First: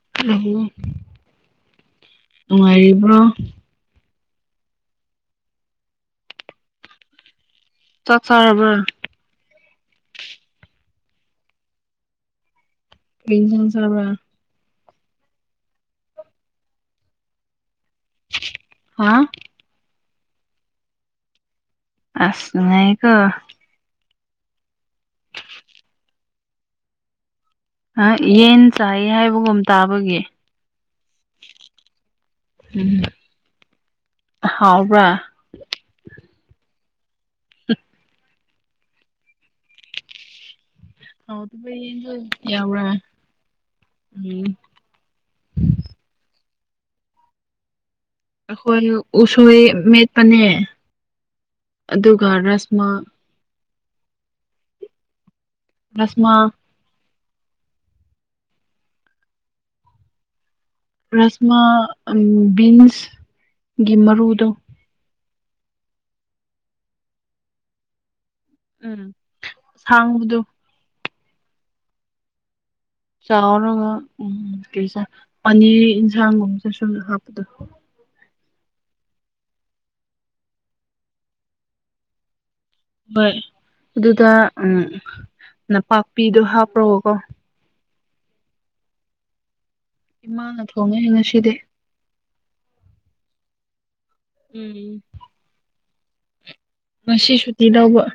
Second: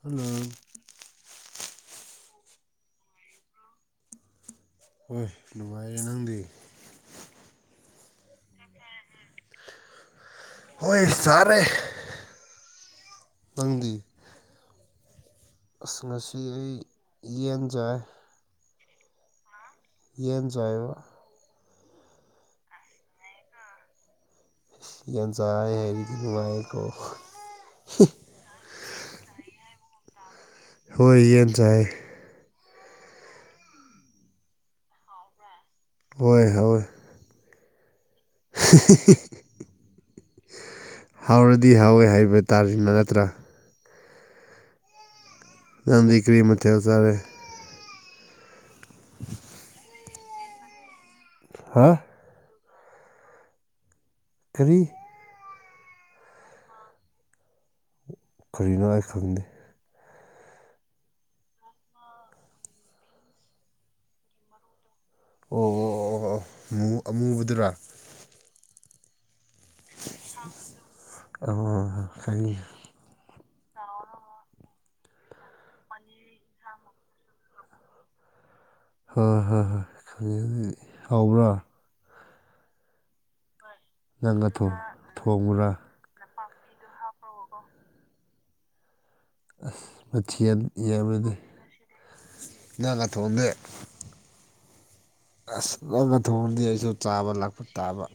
hello ꯍ ꯅꯨꯡꯉꯥꯏꯔꯤꯕ꯭ꯔꯣ ꯍꯣꯏ ꯅꯨꯡꯉꯥꯏꯔꯦ ꯅꯪꯗꯤ ꯆꯠ ꯆꯔꯕ ꯑꯣꯏꯣꯏ ꯁꯔꯦ ꯑ ꯆ ꯆꯥꯕ꯭ꯔ ꯑꯁ ꯉꯁꯤ ꯑꯩ ꯌꯦꯟꯖꯥꯏ ꯍꯥꯥ ꯌꯦꯟꯖꯕ ꯑꯁꯉꯥꯏꯀꯣ ꯌꯦꯟꯖꯑ ꯍꯥꯏꯦꯔꯤꯗꯤ ꯅꯨꯡꯃꯥꯏꯀꯣ ꯑ ꯌꯦꯟ ꯆꯥꯏ ꯍꯥꯏꯕꯒꯨꯝ ꯇꯥꯕꯒꯤ ꯍꯣꯏ ꯌꯦꯅ ꯆꯥꯏ ꯎꯝ ꯍꯥꯎꯕ꯭ꯔ ꯍꯣꯏ ꯍꯣꯏ [inaudible] ꯍꯥꯎꯇꯕ ꯍꯥꯎꯔꯗꯤ ꯍꯥꯎꯋꯦ ꯌꯦꯟꯗꯣ ꯍꯥꯏꯕ ꯌꯥꯎꯕ꯭ꯔꯥ ꯇꯥꯔꯃ ꯅꯠꯇ꯭ꯔꯥ ꯎꯝ ꯌꯥꯝꯗꯤ ꯀ꯭ꯔꯤꯃꯇꯥꯔꯦ ꯑꯩꯈꯣꯏ ꯎꯁꯣꯏ ꯃꯦꯠꯄꯅꯦ ꯍꯥ ꯑꯗꯨꯒ ꯔ [inaudible] ꯊ꯭ꯔꯤ ꯔꯁꯃ ꯀꯔꯤꯅꯣ ꯑꯩ ꯈꯪꯗꯦ ꯔꯁꯃꯥ ꯕꯤꯟꯁꯒꯤ ꯃꯔꯨꯗꯣ ꯑꯣ ꯑꯣ ꯑꯣ ꯑꯃꯨꯕꯗꯨꯔꯥ ꯎꯝ ꯁꯉꯗꯨ ꯑ ꯍꯥꯏ ꯆꯥꯎꯔꯒ ꯎ ꯀꯩꯁꯦ ꯄꯅꯤꯔ ꯌꯦꯟꯁꯥꯡꯒꯨꯝꯕꯁꯦ ꯁꯨꯝꯅ ꯍꯥꯞꯄꯗꯣ ꯍꯣꯏ ꯍꯣꯏ ꯍꯣꯏ ꯈꯪꯉꯪ ꯍꯥꯎꯕ꯭ꯔꯥ ꯍꯣꯏ ꯑꯗꯨꯗ ꯅꯪꯅ ꯎ ꯊꯣꯡ ꯊꯣꯡꯕ꯭ꯔꯥ ꯅꯄꯥꯛꯄꯤꯗꯣ ꯍꯥꯞꯄ꯭ꯔꯣꯀꯣ ꯑꯁ ꯃꯁꯤꯤ ꯏꯃꯥꯅ ꯊꯣꯡꯉꯦ ꯌꯦꯕꯗꯤ ꯉꯁꯤꯗꯤ ꯉꯅꯥꯀ ꯊꯣꯡꯗꯦ ꯎꯝ ꯑꯁ ꯉꯪꯅ ꯊꯣꯡꯗꯤ ꯑꯩꯁꯨ ꯆꯥꯕ ꯉꯁꯤ ꯂꯥꯛꯄ ꯁꯨꯇꯤ ꯂꯧꯕ ꯇꯥꯕ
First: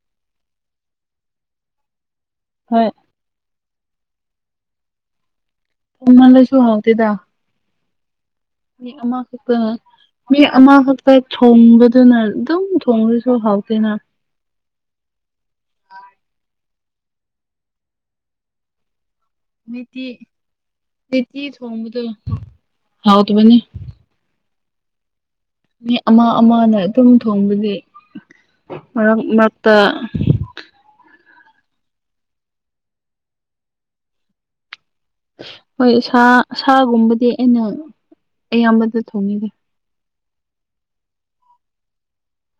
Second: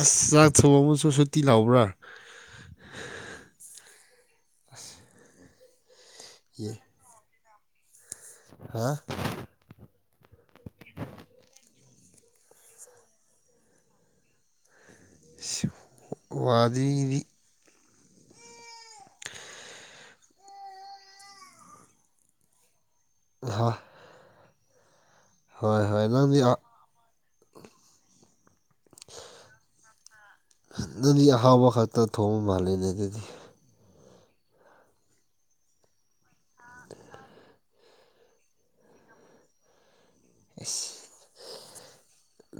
ꯑꯁ ꯆꯥꯛ ꯊꯣꯡ ꯑꯃꯁꯨ ꯁꯨꯇꯤ ꯂꯥꯎꯕ꯭ꯔꯥ ꯍꯣꯏ ꯑ ꯃꯦ ꯁꯨ ꯍꯧꯥꯎꯇꯤꯗ ꯍꯥ ꯑꯃꯄ ꯃꯤ ꯑꯃꯈꯛꯇ ꯊꯣꯡꯕꯗꯨꯅ ꯑꯗꯨꯝ ꯊꯣꯡꯕꯁꯨ ꯍꯥꯎꯇꯦꯅ ꯋꯥꯗꯤꯔꯤ ꯃ ꯃꯇ ꯍꯕꯗ ꯍꯥꯎ ꯇ ꯃꯥꯅꯤ ꯍꯣꯏ ꯍꯣꯏ ꯃꯤ ꯍꯣꯏ ꯑꯃ ꯅꯪꯗꯤ ꯑꯃꯅ ꯑꯗꯨꯝ ꯊꯣꯡꯕꯗꯤ ꯃꯔꯛ ꯃꯔꯛꯇ ꯅꯪꯗꯤ ꯑꯍꯥꯎꯕ ꯈꯛꯇ ꯊꯣꯡꯕ ꯃꯥꯂꯦꯅꯦ ꯑꯗꯨꯗꯤ ꯍꯣꯏ ꯁꯥ ꯁꯥꯒꯨꯝꯕꯗꯤ ꯑꯩꯅ ꯑꯌꯥꯝꯕꯗ ꯊꯣꯡꯉꯔꯦ [inaudible]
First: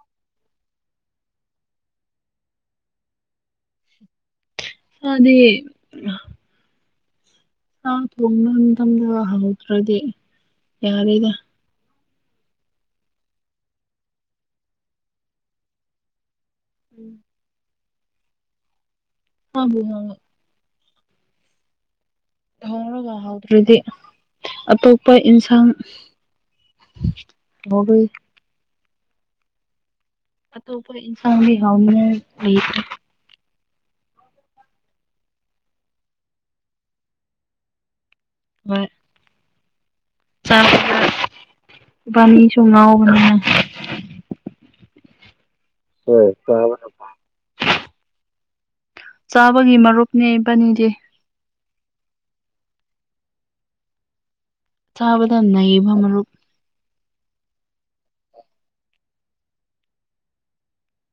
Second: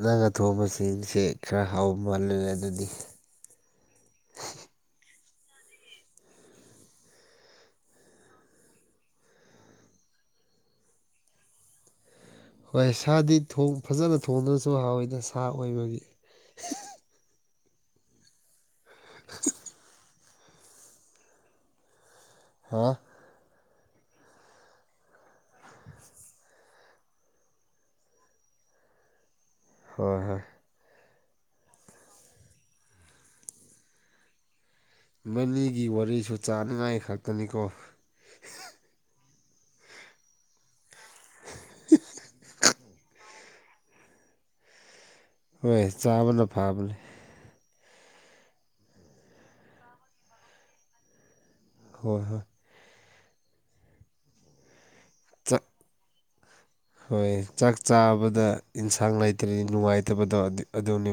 ꯅꯪꯒ ꯊꯣꯡꯕꯁꯤꯡꯁꯦ ꯈꯔ ꯍꯥꯎ ꯃꯥꯜꯂꯦ ꯑꯗꯨꯗꯤ ꯑꯗ ꯑ ꯇꯣꯡꯅ ꯇ ꯍꯥꯎꯗ꯭ꯔꯗꯤ ꯌꯥꯔꯗ ꯍꯣꯏ ꯁꯥꯗꯤ ꯐꯖꯅ ꯊꯣꯡꯗꯨꯅꯁꯨ ꯍꯥꯎꯋꯤꯅ ꯁꯥ ꯑꯣꯏꯕꯒꯤ ꯎꯝ ꯑꯕꯨ ꯊꯧ ꯍꯥ ꯋꯥ ꯍꯧꯥꯎ꯭ꯔꯗꯤ ꯑꯇꯣꯞꯄ ꯏꯟꯁꯥꯡ ꯍꯣꯏ ꯍꯣꯏ ꯑꯣꯈꯣꯏ ꯏꯟꯁꯥꯟꯒꯤ ꯍꯥꯎꯅ ꯂꯩ ꯃꯅꯤꯒꯤ ꯋꯥꯔꯤꯁꯨ ꯆꯥꯅꯤꯡꯉꯥꯏ ꯈꯛꯇꯅꯤꯀꯣ [inaudible] ꯏꯕꯥꯅꯤ ꯁꯑꯣ ꯑ ꯍꯣꯏ ꯆꯥꯕꯅ ꯐꯥꯕꯅꯦ ꯆꯥꯕꯒꯤ ꯃꯔꯨꯞꯅꯦꯕꯅꯤꯗꯤ ꯍꯣꯏ ꯍꯣꯏ ꯆꯥꯕꯗ ꯆꯥꯛ ꯅꯩꯕ ꯃꯔꯨꯞ ꯍꯣꯏ ꯆꯥꯛ ꯆꯥꯕꯗ ꯏꯟꯁꯥꯡ ꯂꯩꯇꯔꯤ ꯅꯨꯡꯉꯥꯏꯇꯕꯗꯣ ꯑꯗꯨꯝ ꯗꯤ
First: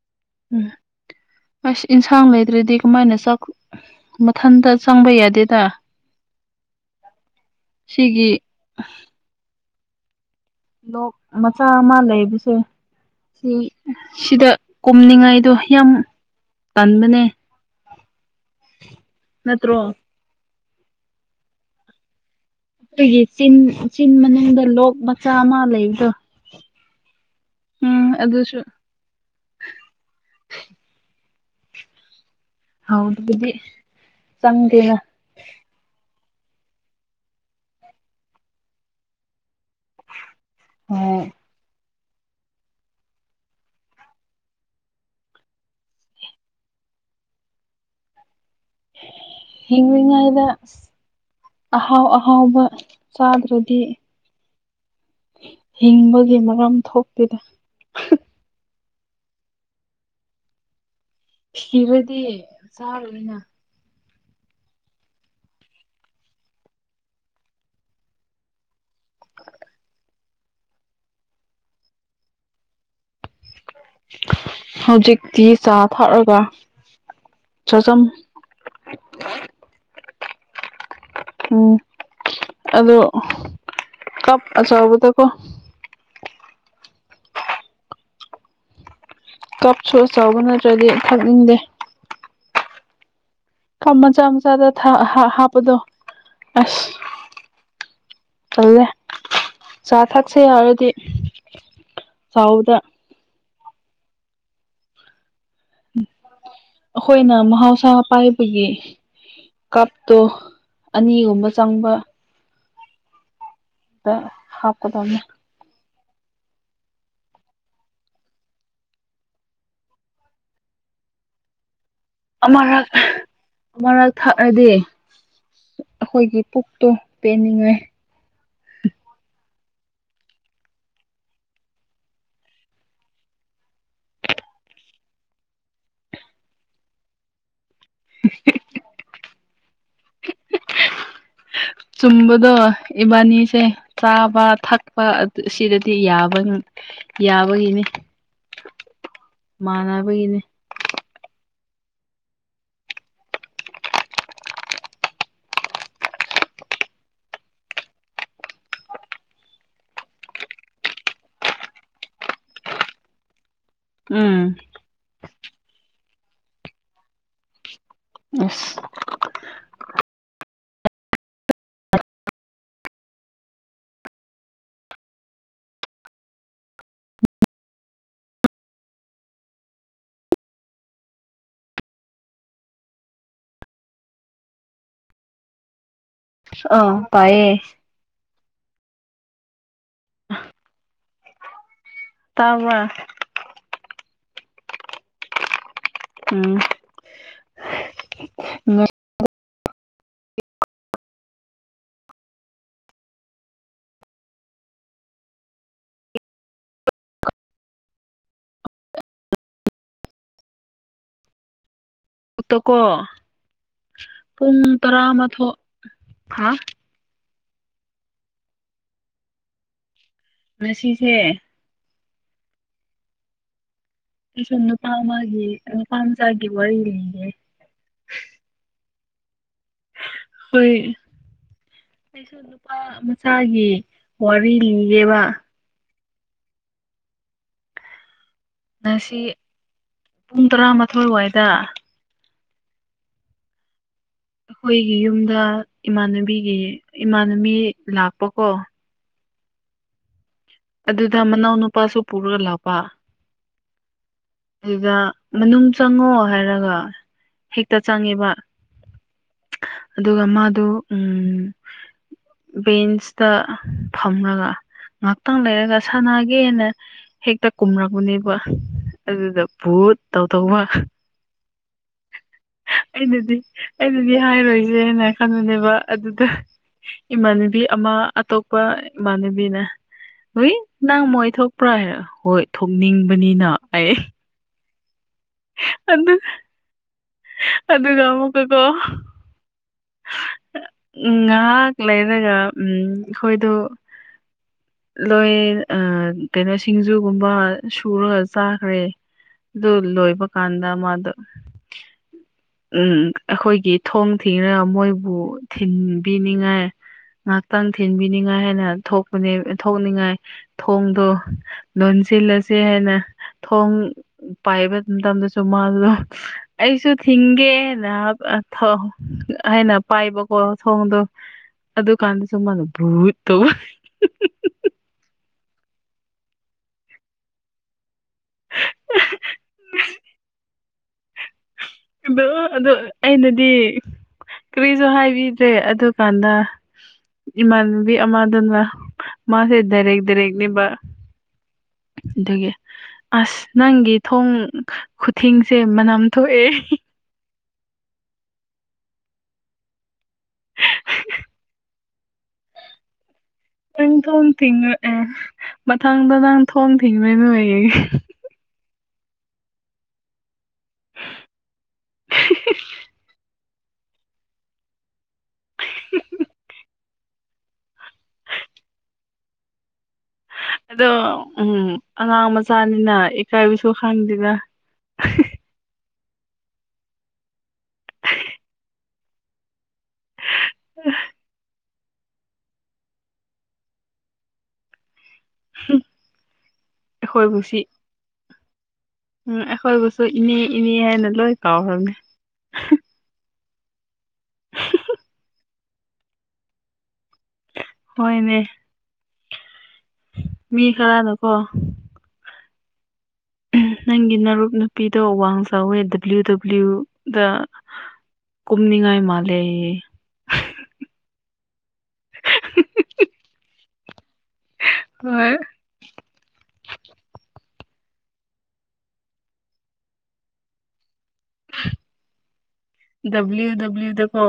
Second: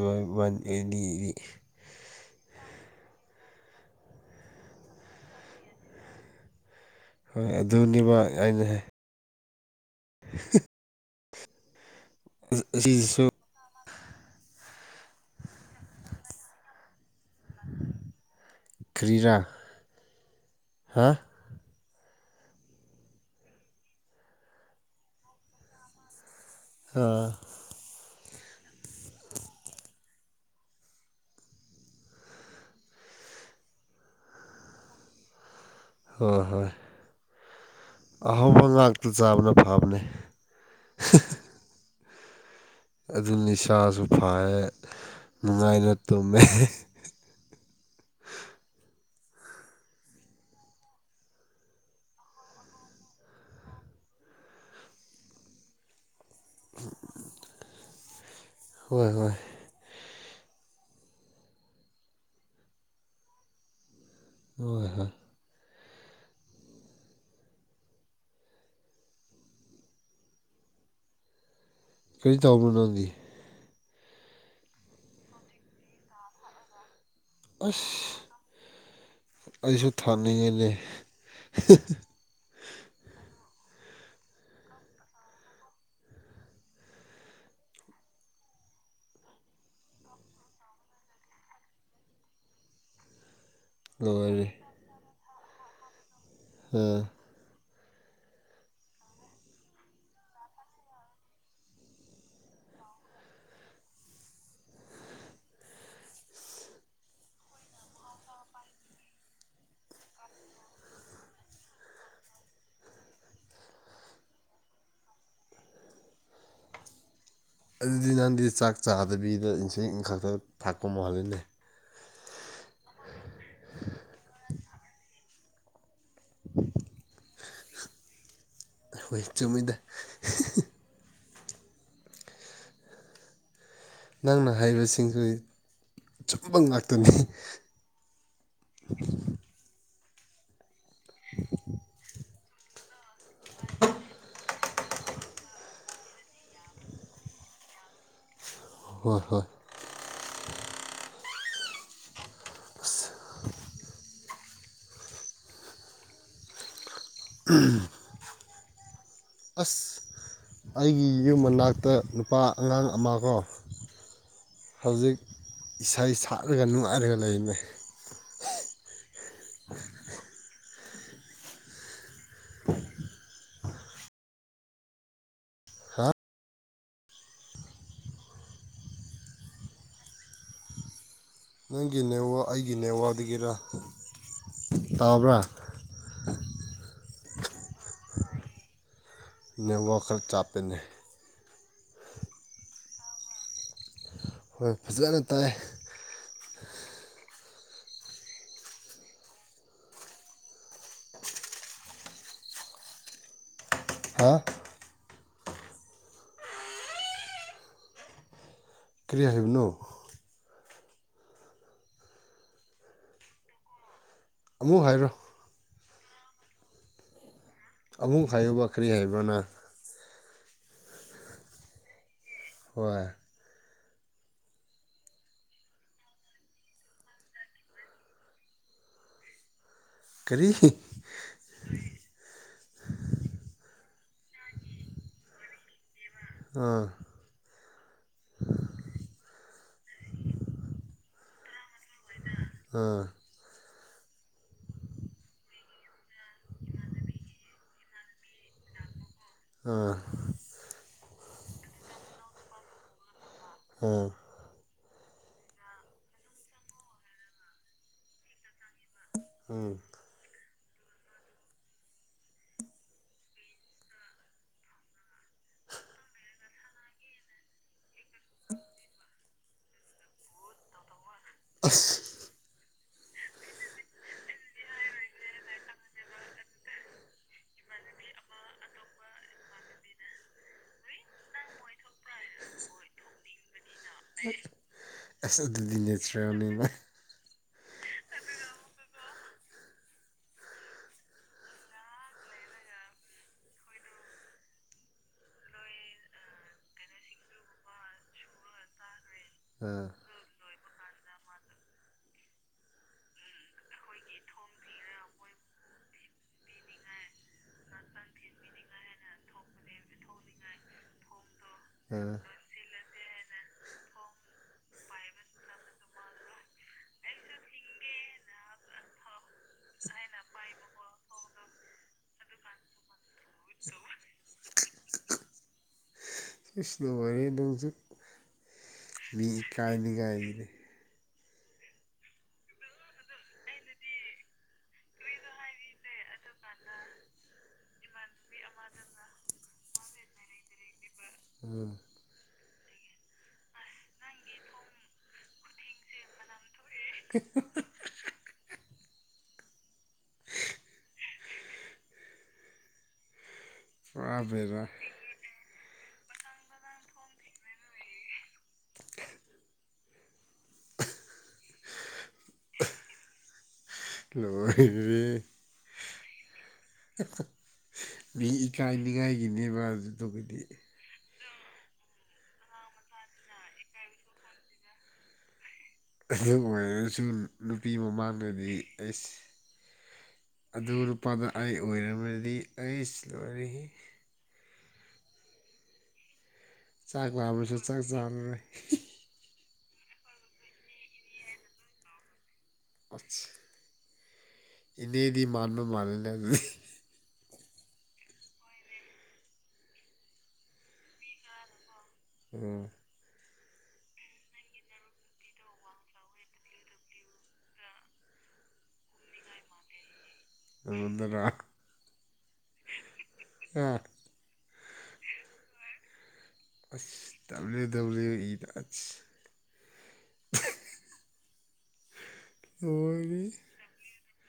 ꯍꯛꯁꯥꯡ ꯂꯩꯗ꯭ꯔꯗꯤ ꯀꯃꯥꯏꯅ ꯃꯊꯟꯇ ꯆꯪꯕ ꯌꯥꯗꯦꯗ ꯍꯣꯏ ꯑꯗꯨꯅꯦꯕ ꯁꯤꯒꯤ ꯑꯩꯅ ꯂꯣꯛ ꯃꯆꯥ ꯑꯃ ꯂꯩꯕꯁꯦ ꯑꯁꯤꯁꯤꯁꯨ ꯁꯤ ꯁꯤꯗ ꯀꯨꯝꯅꯤꯡꯉꯥꯏꯗꯣ ꯌꯥꯝ ꯇꯟꯥꯟꯕꯅꯦ ꯎ ꯅꯠꯇ꯭ꯔꯣ ꯍꯥ ꯑꯩꯈꯣꯏꯒꯤ ꯆꯤꯟ ꯆꯤꯟ ꯃꯅꯨꯡꯗ ꯂꯣꯛ ꯃꯆꯥ ꯑꯃ ꯂꯩꯕꯗꯣ ꯑꯥ ꯑꯗꯁꯨ ꯍꯥꯎ ꯑꯗꯨ ꯑꯗꯨꯗꯤ ꯆꯪꯗꯦꯅ ꯍꯣꯏ ꯍꯣꯏ ꯑꯍꯥꯎꯧꯕ ꯉꯥꯛꯇ ꯆꯥꯕꯅ ꯐꯕꯅꯦ ꯍꯣꯏ ꯑꯗꯨꯅꯅꯤꯁꯥꯁꯨ ꯐꯔꯦ ꯅꯨꯡꯉꯥꯏꯅ ꯇꯨꯝꯃꯦ ꯍꯤꯡꯃꯤ ꯉꯥꯏꯗ ꯑꯍꯥꯎ ꯑꯍꯥꯎꯕ ꯆꯥꯗ꯭ꯔꯗꯤ ꯍꯤꯡꯕꯒꯤ ꯃꯔꯝ ꯊꯣꯛꯇꯗ ꯍꯣꯏ ꯍꯣꯏ ꯊꯤꯔꯗꯤ ꯆꯥꯔꯅꯤꯅ ꯍꯣꯏ ꯍꯣꯏ ꯀꯔꯤ ꯇꯥꯎꯕ ꯅꯗꯤ ꯍꯧꯖꯤꯛꯇꯤ ꯆꯥ ꯊꯛꯑꯒ ꯆꯥꯖꯝ ꯑꯁ ꯑꯩꯁꯨ ꯊꯥꯅꯤꯡꯉꯤꯅꯦ ꯎꯝ ꯑꯗꯣ ꯀꯞ ꯑꯆꯥꯎꯕꯗꯀꯣ ꯀꯞꯁꯨꯆꯧꯕ ꯅꯠꯇ꯭ꯔꯗꯤ ꯊꯛꯅꯤꯡꯗꯦ ꯃꯆꯥ ꯂꯣꯏꯔꯦ ꯃꯆꯥꯗ ꯍꯥꯞꯄꯗꯣ ꯑꯁ ꯑꯥ ꯆꯜꯂꯦ ꯆꯥ ꯊꯛꯁꯦ ꯌꯥꯎꯔꯗꯤ ꯆꯥꯎꯗ ꯑꯩꯈꯣꯏꯅ ꯃꯍꯧꯁꯥ ꯄꯥꯏꯕꯒꯤ ꯀꯥꯞꯇꯣ ꯑꯅꯤꯒꯨꯝꯕ ꯆꯪꯕ ꯑ ꯍꯥꯞꯄꯗ ꯑꯗꯨꯗꯤ ꯅꯍꯪꯗꯤ ꯆꯥꯛ ꯆꯥꯗꯕꯤꯗ ꯏꯟꯁ ꯏꯟ ꯈꯛꯇ ꯊꯥꯛꯄ ꯃꯥꯂꯅꯦ ꯑꯃꯔꯛ ꯑꯃꯔꯛ ꯊꯥꯔꯗꯤ ꯑꯩꯈꯣꯏꯒꯤ ꯄꯨꯛꯇꯣ ꯄꯦꯟꯅꯤꯡꯉꯦ ꯍꯣꯏ [unintelligible] ꯅꯪꯅ ꯍꯥꯏꯔꯤꯕꯁꯤꯡꯁꯤ ꯁꯨꯝꯕꯝ ꯉꯥꯛꯇꯅꯤ [unintelligible] ꯆꯨꯝꯕꯗꯣ ꯏꯕꯥꯅꯤꯁꯦ ꯆꯥꯕ ꯊꯛ ꯁꯤꯗꯗꯤ ꯌꯥꯕ ꯌꯥꯕꯒꯤꯅꯤ ꯍꯣꯏ ꯍꯣꯏ ꯕꯅꯦ [unintelligible] ꯎꯝ ꯑꯁ ꯑꯩꯒꯤ ꯌꯨꯝ ꯃꯅꯥꯛꯇ ꯅꯨꯄꯥ ꯑꯉꯥꯡ ꯑꯃ ꯀꯣ ꯎꯝ ꯍꯧꯖꯤꯛ ꯏꯁꯩ ꯁꯠꯂꯒ ꯅꯨꯡꯉꯥꯏꯔꯒ ꯂꯩꯔꯤꯃꯦ ꯌꯦꯁ ꯍꯥ ꯅꯪꯒꯤ ꯅꯦꯋꯥ ꯑꯩꯒꯤ ꯅꯦꯋꯥꯗꯒꯤꯔ ꯇꯥꯕ꯭ꯔꯥ ꯑ ꯄꯌꯦꯌꯦ ꯅ ꯋꯥꯈꯔ ꯆꯥꯞꯄꯦꯅꯦ ꯇꯥꯕ ꯍꯣꯏ ꯐꯖꯅ ꯇꯥꯏ ꯎ ꯍꯥ ꯀ꯭ꯔꯤꯌꯥ ꯍꯥꯏꯕꯅꯣ ꯎꯛꯇꯀꯣ ꯄꯨꯡ ꯑꯃꯨꯛ ꯍꯥꯏꯔꯣ ꯇꯔꯥꯃꯊꯣꯛ ꯐꯂꯣ ꯑꯃꯨꯛ ꯍꯥꯏꯌꯣ ꯋꯥꯈꯔꯤ ꯍꯥꯏꯕꯅ ꯉꯁꯤꯁꯦ ꯋꯥ ꯁꯨꯅ ꯐꯥꯝꯒꯤꯦ ꯐꯥꯝꯁꯒꯤꯦ ꯋꯥꯔꯤꯦ ꯀꯔꯤ ꯍꯣꯏ ꯑꯩꯁꯨ ꯅꯨꯄꯥ ꯃꯆꯥꯒꯤ ꯋꯥꯔꯤꯒꯦꯕ ꯑꯥ ꯉꯁꯤ ꯄꯨꯡ ꯇꯔꯥꯃꯥꯊꯣꯏꯋꯥꯏꯗ ꯑꯥ ꯑꯩꯈꯣꯏꯒꯤ ꯌꯨꯝꯗ ꯏꯃꯥꯟꯅꯕꯤꯒꯤ ꯏꯃꯥꯟꯅꯕꯤ ꯂꯥꯛꯄꯀꯣ ꯑ ꯑꯗꯨꯗ ꯃꯅꯥꯎ ꯅꯨꯄꯥꯁꯨ ꯄꯨꯔꯒ ꯂꯥꯛꯕ ꯎꯝ ꯑꯗꯨꯗ ꯃꯅꯨꯡ ꯆꯪꯉꯣ ꯍꯥꯏꯔꯒ ꯍꯦꯛꯇ ꯆꯪꯉꯦꯕ ꯎꯝ ꯑꯗꯨꯒ ꯃꯥꯗꯨ ꯎꯝ ꯕꯦꯟꯁꯇ ꯐꯝꯂꯒ ꯉꯍꯥꯛꯇꯪ ꯂꯩꯔꯒ ꯁꯥꯟꯅꯒꯦꯅ ꯍꯦꯛꯇ ꯀꯨꯝꯔꯕꯅꯦꯕ ꯑꯗꯨꯗ ꯠ ꯇꯧ ꯇꯧꯕ ꯑ ꯑꯩꯅꯗꯤ ꯑꯩꯅꯗꯤ ꯍꯥꯏꯔꯣꯏꯁꯦꯅ ꯈꯟꯂꯅꯦꯕ ꯑꯗꯨꯗ ꯏꯃꯥꯟꯅꯕꯤ ꯑꯃ ꯑꯇꯣꯞꯄ ꯏꯃꯥꯟꯅꯕꯤꯅ ꯍꯏ ꯅꯪ ꯃꯣꯏ ꯊꯣꯛꯄ꯭ꯔꯥ ꯍꯥꯏꯔ ꯍꯣꯏ ꯊꯣꯛꯅꯤꯡꯕꯅꯤꯅ ꯑꯩ ꯐ ꯑꯗꯨꯗꯤꯅꯦ ꯑꯗꯨ ꯆ꯭ꯔꯅꯤꯅ ꯑꯗꯨꯒ ꯑꯃꯨꯀꯀꯣ ꯉꯥꯏꯍꯥꯛ ꯂꯩꯔꯒ ꯎꯝ ꯑꯩꯈꯣꯏꯗ ꯂꯣꯏ ꯀꯩꯅꯣ ꯁꯤꯡꯖꯨꯒꯨꯝꯕ ꯁꯨꯔꯒ ꯆꯥꯈ꯭ꯔꯦ ꯑꯥ ꯑꯗꯨꯗꯨ ꯂꯣꯣꯏ ꯄꯀꯥꯟꯗ ꯃꯥ ꯑꯗꯨ ꯎꯝ ꯑꯩꯈꯣꯏꯒꯤ ꯊꯣꯡ ꯊꯤꯔꯒ ꯃꯣꯏꯕꯨ ꯊꯤꯟꯕꯤꯅꯤꯡꯉꯥꯏ ꯉꯥꯏꯍꯥꯛꯇꯪ ꯊꯤꯟꯕꯤꯅꯤꯡꯉꯥꯏ ꯍꯥꯏꯅ ꯊꯣꯛꯄꯅꯦ ꯊꯣꯛꯅꯤꯡꯉꯥꯏ ꯊꯣꯡꯗꯣ ꯑꯥ ꯁꯤꯜꯂꯁꯦ ꯍꯥꯏꯅ ꯊꯣꯡ ꯂꯣꯟꯁꯤ ꯂꯁꯤ ꯍꯥꯏꯅ ꯊꯣꯡ ꯄꯥꯏꯕ ꯃꯇꯝꯗꯁꯨ ꯃꯥꯗꯣ ꯑꯩꯁꯨ ꯍꯒꯦ ꯅ ꯑꯊꯣ ꯍꯥꯏꯅ ꯄꯥꯏꯕꯀꯣ ꯊꯣꯡꯗꯣ ꯑꯗꯨꯀꯥꯟꯗꯁꯨ ꯃꯥꯅ ꯚꯨꯠ ꯇꯨ ꯁꯤ ꯁꯤꯅꯥ ꯅꯪꯁꯨ ꯃꯤ ꯏꯀꯥꯏꯅꯤ ꯀꯥꯏꯗꯅꯤ ꯑ ꯑꯗꯨ ꯑꯩꯅꯗꯤ ꯀꯔꯤꯁꯨ ꯍꯥꯏꯕꯤꯗ꯭ꯔꯦ ꯑꯗꯨꯀꯥꯟꯗ ꯏꯃꯥꯟꯅꯕꯤ ꯑꯃꯗꯨꯅ ꯃꯥꯁꯦ ꯗꯥꯏꯔꯦꯛ ꯗꯥꯔꯦꯛꯅꯦꯕ ꯎꯝ ꯑꯗꯨꯒꯤ ꯑꯁ ꯅꯪꯒꯤ ꯊꯣꯡ ꯈꯨꯊꯤꯡꯁꯦ ꯃꯅꯝ ꯊꯣꯛꯑꯦ [inaudible] ꯀꯗ ꯄꯨꯔꯥ ꯑꯣꯟ ꯕꯦꯔꯥ ꯊꯉ ꯑ ꯃꯊꯪꯗ ꯅꯪ ꯊꯣꯡ ꯊꯤꯡꯉꯣꯏ ꯅ ꯑꯩ ꯂꯣꯏꯌꯦ [inaudible] ꯃꯤ ꯏꯀꯥꯏꯅꯤꯡꯉꯥꯏꯒꯤꯅꯦꯕ ꯑꯗꯨꯗꯨꯒꯗꯤ ꯑꯗꯣ ꯎꯝ ꯑꯉꯥꯡ ꯃꯆꯥꯅꯤꯅ ꯏꯀꯥꯏꯕꯁꯨ ꯈꯪꯗꯦꯅ ꯑꯗꯨ ꯑꯣꯏꯔꯒꯁꯨ ꯅꯨꯄꯤ ꯃꯃꯥꯡꯗꯗꯤ ꯑꯩ ꯑꯗꯨ ꯂꯨꯄꯥꯗ ꯑꯩ ꯑꯣꯏꯝꯔꯕꯗꯤ ꯑꯩ ꯂꯣꯏꯔꯤ ꯎꯝ ꯆꯥꯛ ꯂꯥꯕꯁꯨ ꯆꯥꯛ ꯆꯥꯅꯔꯦ ꯎꯝ ꯑꯦꯈꯣꯏ ꯁꯁꯨ ꯏꯅꯦ ꯏꯅꯦ ꯍꯥꯏꯦꯅ ꯂꯣꯏ ꯀꯥꯎꯥꯎ ꯍꯃꯦ ꯑ ꯏꯅꯦꯗꯤ ꯃꯥꯟꯕꯕ ꯃꯥꯥꯟꯅꯦ ꯑꯗꯨ ꯍꯣꯏꯅꯦ ꯃꯤ ꯈꯔꯅꯀꯣ ꯎꯝ ꯅꯪꯒꯤ ꯅꯨꯞ ꯅꯨꯄꯤꯗꯣ ꯑꯋꯥꯡ ꯆꯥꯎꯋꯦ ꯗꯕ꯭ꯂꯤꯎ ꯗꯕ꯭ꯂꯤꯎ ꯗ ꯀꯨꯨꯝꯅꯤꯉꯥꯏ ꯃꯥꯜꯦ ꯑꯗꯨꯗ [unintelligible] ꯑ ꯍꯣꯢ ꯇꯜꯗꯤ ꯇꯜꯂꯤ ꯗꯕꯂꯤꯎ ꯗꯕꯂꯤꯎꯗꯀꯣ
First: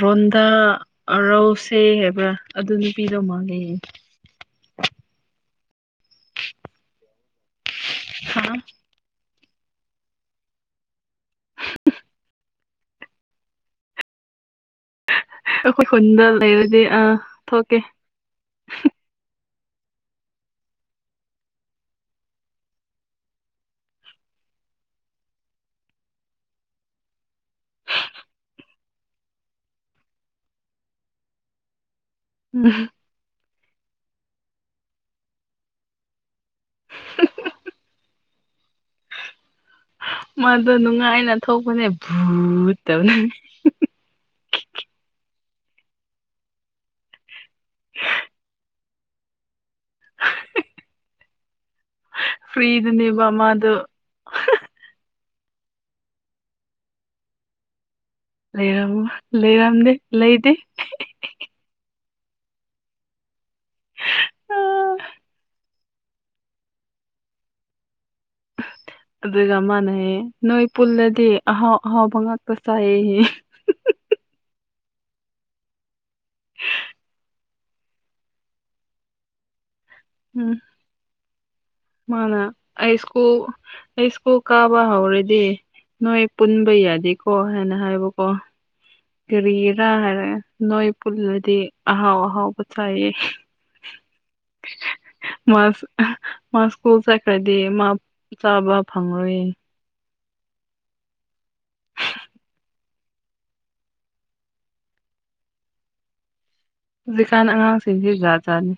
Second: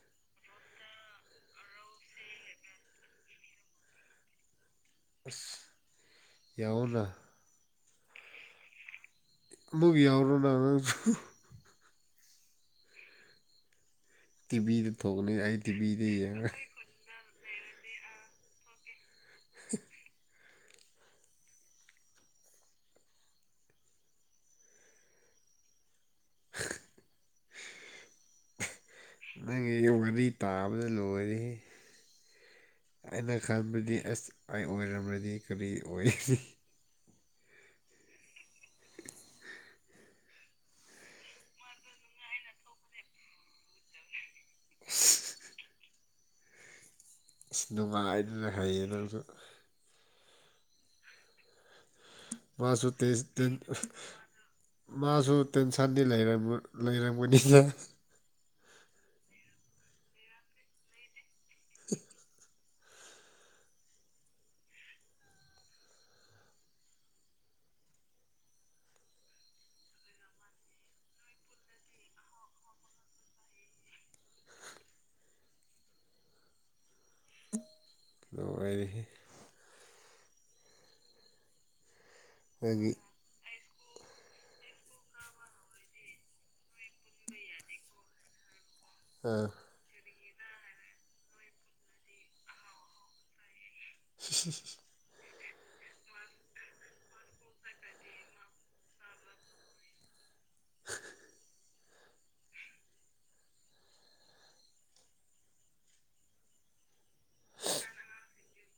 ꯔꯣꯟꯗꯥ ꯔꯧꯁꯦ ꯍꯥꯏꯕ꯭ꯔꯥ ꯑꯗꯨ ꯅꯨꯄꯤꯗꯣ ꯃꯥꯂꯦꯌꯦ [inaudible] ꯌꯥꯎꯅ ꯍꯥꯥ ꯃꯨꯚꯤꯌꯥ ꯔꯣꯗꯥꯅ ꯇꯤꯚꯤ ꯑꯩꯈꯣꯏ ꯈꯨꯟꯗ ꯂꯩꯔꯗꯤ ꯑꯥ ꯊꯣꯛꯀꯦ ꯅꯪꯒꯤ ꯋꯥꯔꯤ ꯇꯥꯕꯗ ꯂꯣꯏꯔꯤ [unintelligible] ꯈꯥꯟꯕꯗꯤ ꯑꯁ ꯑꯩ ꯑꯣꯏꯔꯝꯗꯤ ꯀꯔꯤ ꯑꯣꯏ [unintelligible] [unintelligible] ꯃꯥꯗꯣ ꯅꯨꯡꯉꯥꯏꯅ ꯊꯣꯛꯄꯅꯦ ꯚꯨꯠꯇꯧꯅꯤ ꯑ ꯅꯨꯡꯉꯥꯏꯗꯨꯅ ꯍꯩꯌꯦ ꯅꯪꯁꯨ ꯃꯥꯁꯨ ꯇꯩꯁ ꯐ꯭ꯔꯤꯗꯅꯦꯕ ꯇ ꯃꯥꯗꯣ ꯃꯥꯁꯨ ꯇꯦꯟꯁꯟꯗꯤ ꯂꯩꯔ ꯂꯩꯔꯝꯒꯅꯤꯅ ꯂꯩꯔ ꯂꯩꯔꯝꯗꯦ ꯂꯩꯗꯤꯦ [inaudible] ꯑꯥ ꯑ ꯑꯗꯨꯒ ꯃꯥꯥꯟꯅꯩꯌꯦ ꯅꯣꯏ ꯄꯨꯜꯂꯗꯤ ꯑꯍꯥꯎ ꯑꯍꯥꯎꯕ ꯉꯥꯛꯇ ꯆꯥꯏꯌꯦꯍ ꯍ ꯂ ꯑꯣꯏꯔꯤ ꯎꯝ ꯅꯪꯒꯤ ꯃꯥꯅꯁ ꯀꯌꯨꯁ ꯀꯨ ꯀꯥꯕ ꯍꯧꯔꯗꯤ ꯅꯣꯏ ꯄꯨꯟꯕ ꯌꯥꯗꯦꯀꯣ ꯍꯥꯏꯅ ꯍꯥꯏꯕꯀꯣ ꯑꯥ ꯀꯔꯤꯔꯥ ꯍꯥꯏꯔꯦ ꯅꯣꯏ ꯄꯨꯜꯂꯗꯤ ꯑꯍꯥꯎ ꯑꯍꯥꯎꯕ ꯆꯥꯏꯌꯦ [unintelligible] ꯃꯥ ꯃꯥ ꯁ꯭ꯀꯨꯜ ꯆꯠꯈ꯭ꯔꯗꯤ ꯃꯥ ꯆꯥꯕ ꯐꯪꯂꯪꯂꯨꯌꯦ ꯍꯧꯖꯤꯛꯀꯥꯟ ꯑꯉꯥꯡꯁꯤꯡꯁꯤ ꯖꯥꯠꯖꯥꯠꯅꯤ